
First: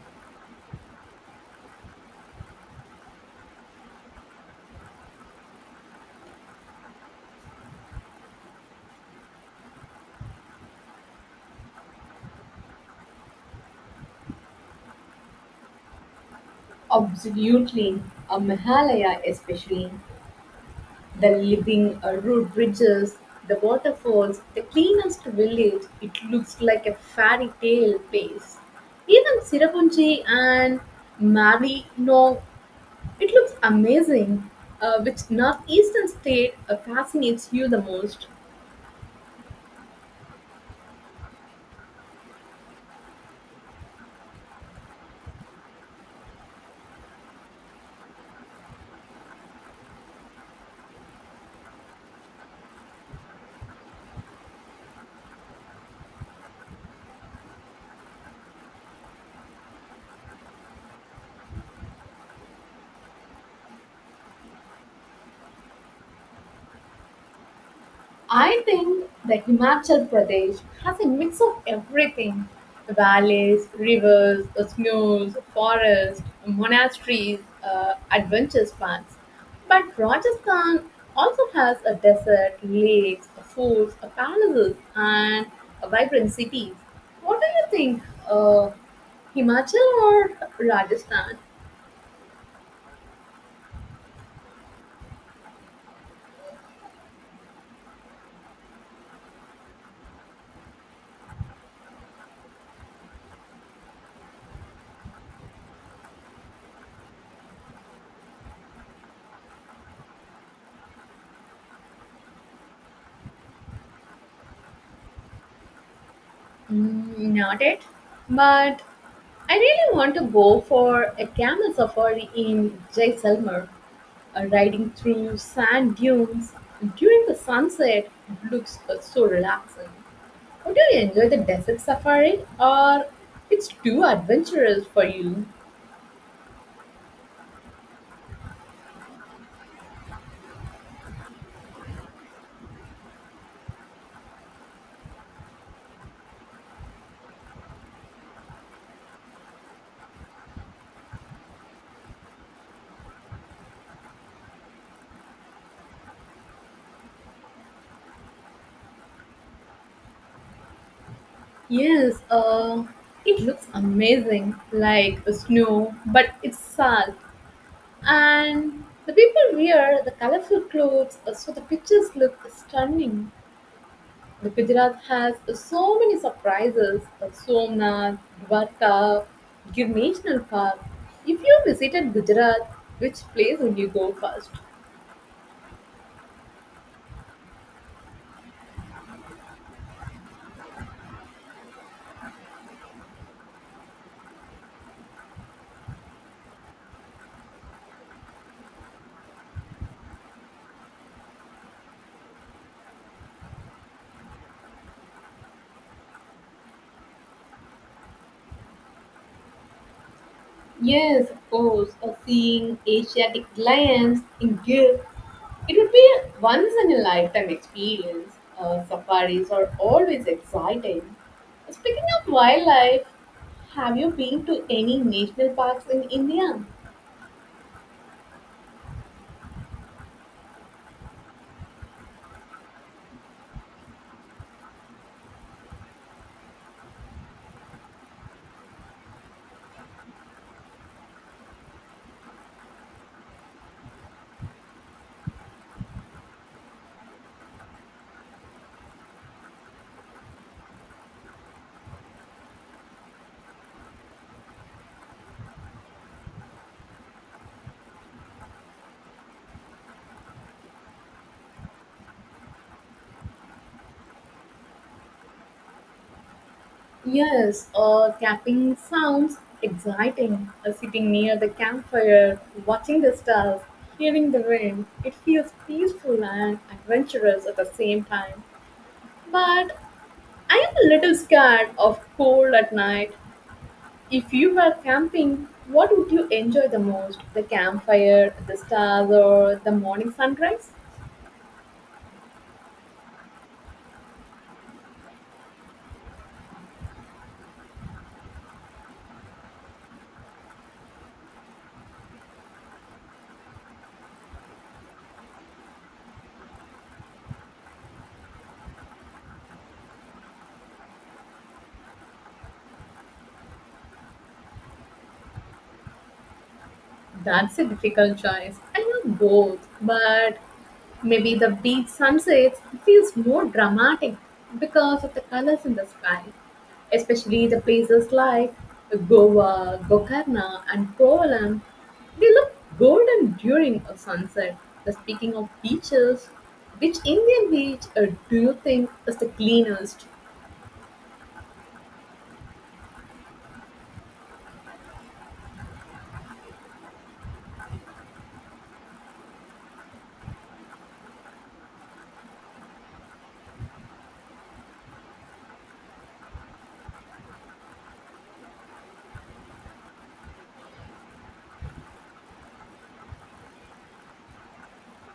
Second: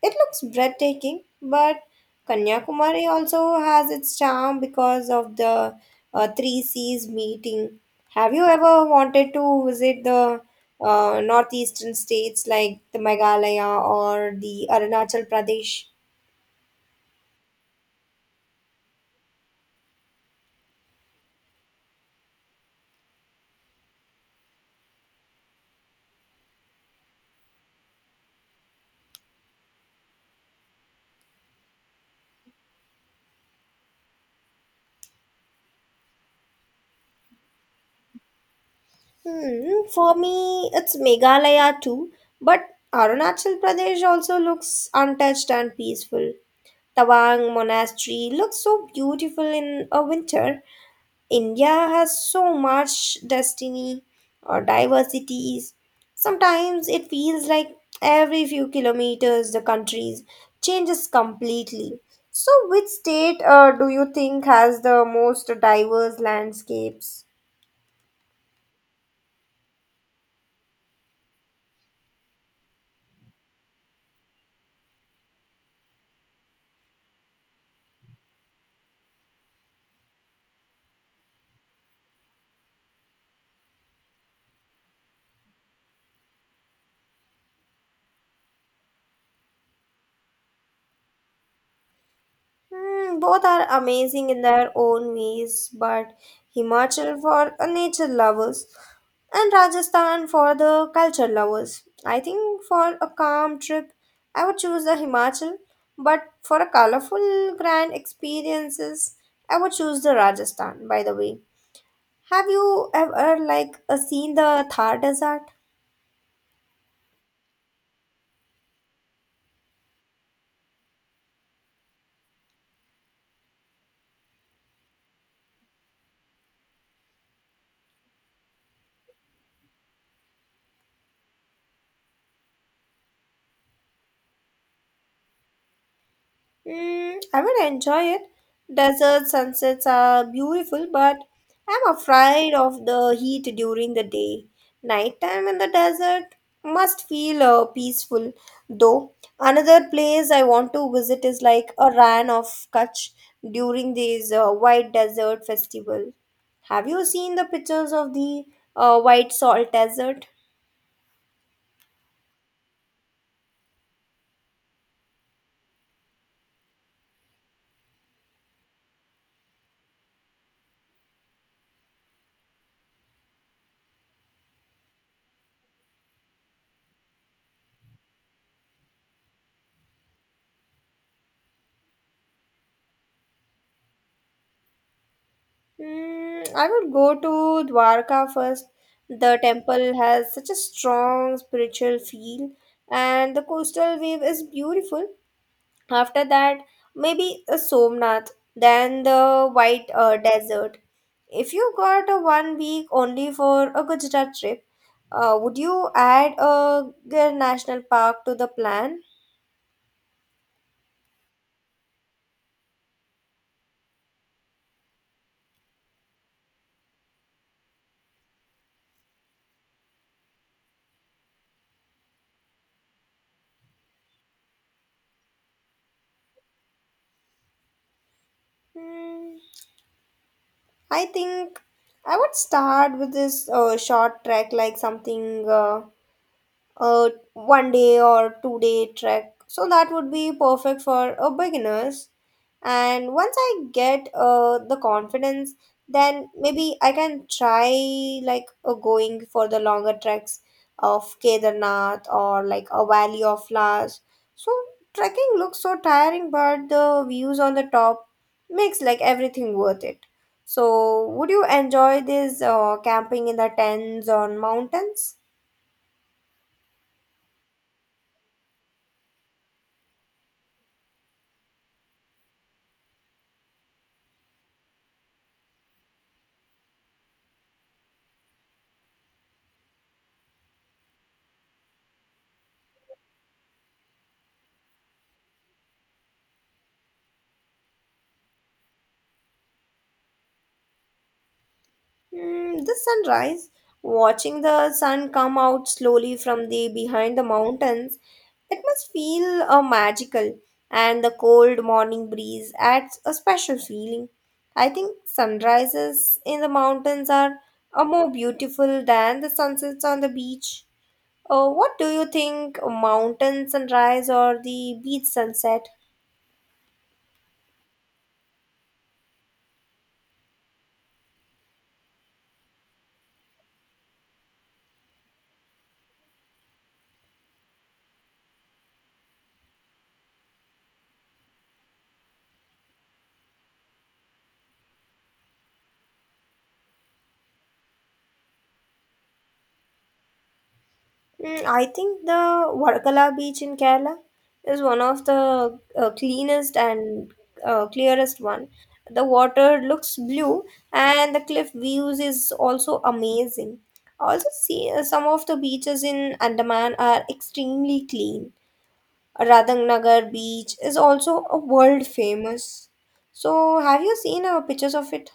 Speaker 1: It looks breathtaking, but Kanyakumari also has its charm because of the three seas meeting. Have you ever wanted to visit the northeastern states like the Meghalaya or the Arunachal Pradesh?
Speaker 2: Absolutely, a Mahalaya especially. The living root bridges, the waterfalls, the cleanest village, it looks like a fairy tale place. Even Sirapunchi and Mali, no, it looks amazing. Which northeastern state fascinates you the most?
Speaker 1: Hmm, for me, it's Meghalaya too, but Arunachal Pradesh also looks untouched and peaceful. Tawang Monastery looks so beautiful in a winter. India has so much destiny or diversities. Sometimes it feels like every few kilometers the country changes completely. So, which state do you think has the most diverse landscapes?
Speaker 2: I think that Himachal Pradesh has a mix of everything valleys, rivers, snows, forests, monasteries, adventure parks. But Rajasthan also has a desert, lakes, forts, palaces, and vibrant cities. What do you think? Uh, Himachal or Rajasthan?
Speaker 1: Hmm, both are amazing in their own ways, but Himachal for nature lovers and Rajasthan for the culture lovers. I think for a calm trip, I would choose the Himachal, but for a colorful grand experiences, I would choose the Rajasthan. By the way, have you ever like seen the Thar Desert?
Speaker 2: Mm, not it. But I really want to go for a camel safari in Jaisalmer, riding through sand dunes during the sunset looks so relaxing. Would you enjoy the desert safari or it's too adventurous for you?
Speaker 1: I would enjoy it. Desert sunsets are beautiful, but I'm afraid of the heat during the day. Nighttime in the desert must feel peaceful, though. Another place I want to visit is like a Ran of Kutch during this White Desert Festival. Have you seen the pictures of the White Salt Desert?
Speaker 2: Yes, it looks amazing, like the snow, but it's salt. And the people wear the colorful clothes, so the pictures look stunning. The Gujarat has so many surprises Somnath, Dwarka, Gir National Park. If you visited Gujarat, which place would you go first?
Speaker 1: I would go to Dwarka first. The temple has such a strong spiritual feel, and the coastal wave is beautiful. After that, maybe a Somnath, then the White Desert. If you got a one week only for a Gujarat trip, would you add a Gir National Park to the plan?
Speaker 2: Yes, of course. Or seeing Asiatic lions in Gir, it would be a once-in-a-lifetime experience. Safaris are always exciting. Speaking of wildlife, have you been to any national parks in India?
Speaker 1: Hmm, I think I would start with this short trek, like something. A one day or two-day trek. So that would be perfect for a beginners. And once I get the confidence, then maybe I can try like going for the longer treks of Kedarnath or like a Valley of Flowers. So trekking looks so tiring, but the views on the top makes like everything worth it. So would you enjoy this camping in the tents on mountains?
Speaker 2: Yes, camping sounds exciting. Sitting near the campfire, watching the stars, hearing the rain, it feels peaceful and adventurous at the same time. But I am a little scared of cold at night. If you were camping, what would you enjoy the most? The campfire, the stars, or the morning sunrise?
Speaker 1: The sunrise, watching the sun come out slowly from the behind the mountains, it must feel magical. And the cold morning breeze adds a special feeling. I think sunrises in the mountains are more beautiful than the sunsets on the beach. What do you think, mountain sunrise or the beach sunset?
Speaker 2: That's a difficult choice. I love both, but maybe the beach sunsets feels more dramatic because of the colors in the sky, especially the places like Goa, Gokarna, and Kovalam. They look golden during a sunset. The speaking of beaches, which Indian beach do you think is the cleanest?
Speaker 1: I think the Varkala beach in Kerala is one of the cleanest and clearest one. The water looks blue and the cliff views is also amazing. Also see some of the beaches in Andaman are extremely clean. Radhangnagar beach is also a world famous. So have you seen our pictures of it?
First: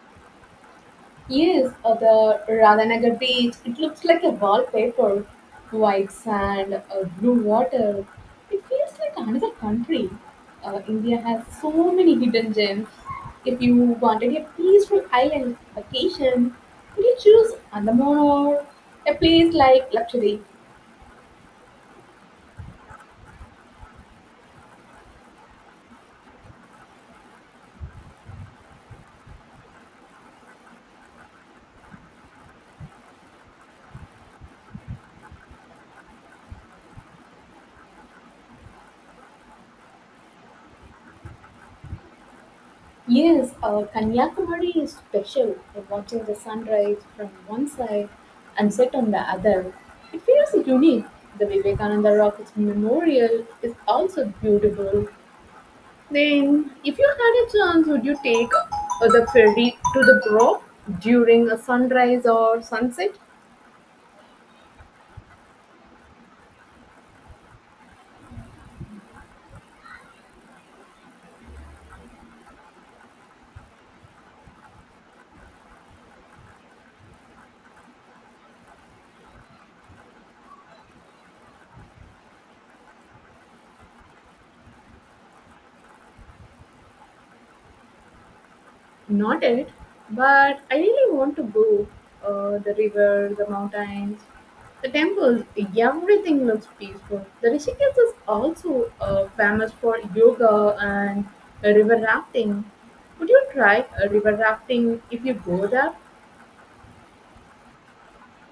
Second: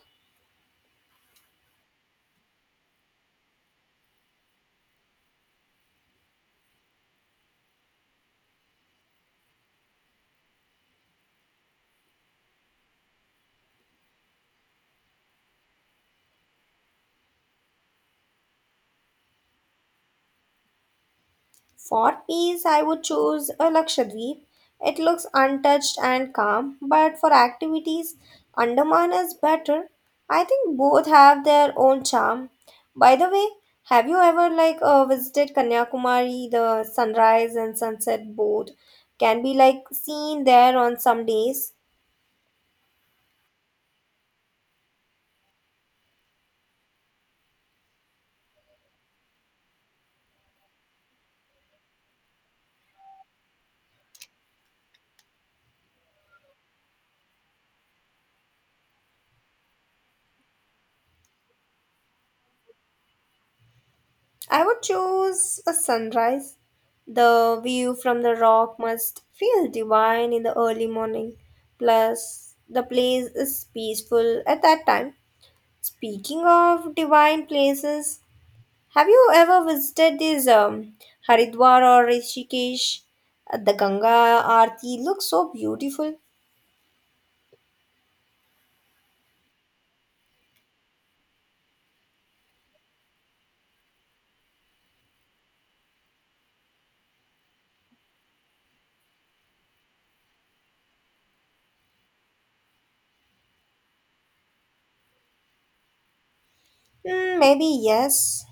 Speaker 2: Yes, the Radhanagar beach, it looks like a wallpaper. White sand, blue water. It feels like another country. India has so many hidden gems. If you wanted a peaceful island vacation, would you choose Andaman or a place like Lakshadweep?
Speaker 1: For peace, I would choose a Lakshadweep. It looks untouched and calm, but for activities, Andaman is better. I think both have their own charm. By the way, have you ever like visited Kanyakumari? The sunrise and sunset both can be like seen there on some days.
Speaker 2: Yes, Kanyakumari is special. Watching the sunrise from one side and set on the other, it feels unique. The Vivekananda Rockets Memorial is also beautiful. Then, if you had a chance, would you take the ferry to the Grove during a sunrise or sunset?
Speaker 1: I would choose a sunrise. The view from the rock must feel divine in the early morning. Plus, the place is peaceful at that time. Speaking of divine places, have you ever visited this Haridwar or Rishikesh? The Ganga Aarti looks so beautiful.
Speaker 2: Not it, but I really want to go. The river, the mountains, the temples, everything looks peaceful. The Rishikesh is also famous for yoga and river rafting. Would you try river rafting if you go there?
Speaker 1: Mm, maybe yes.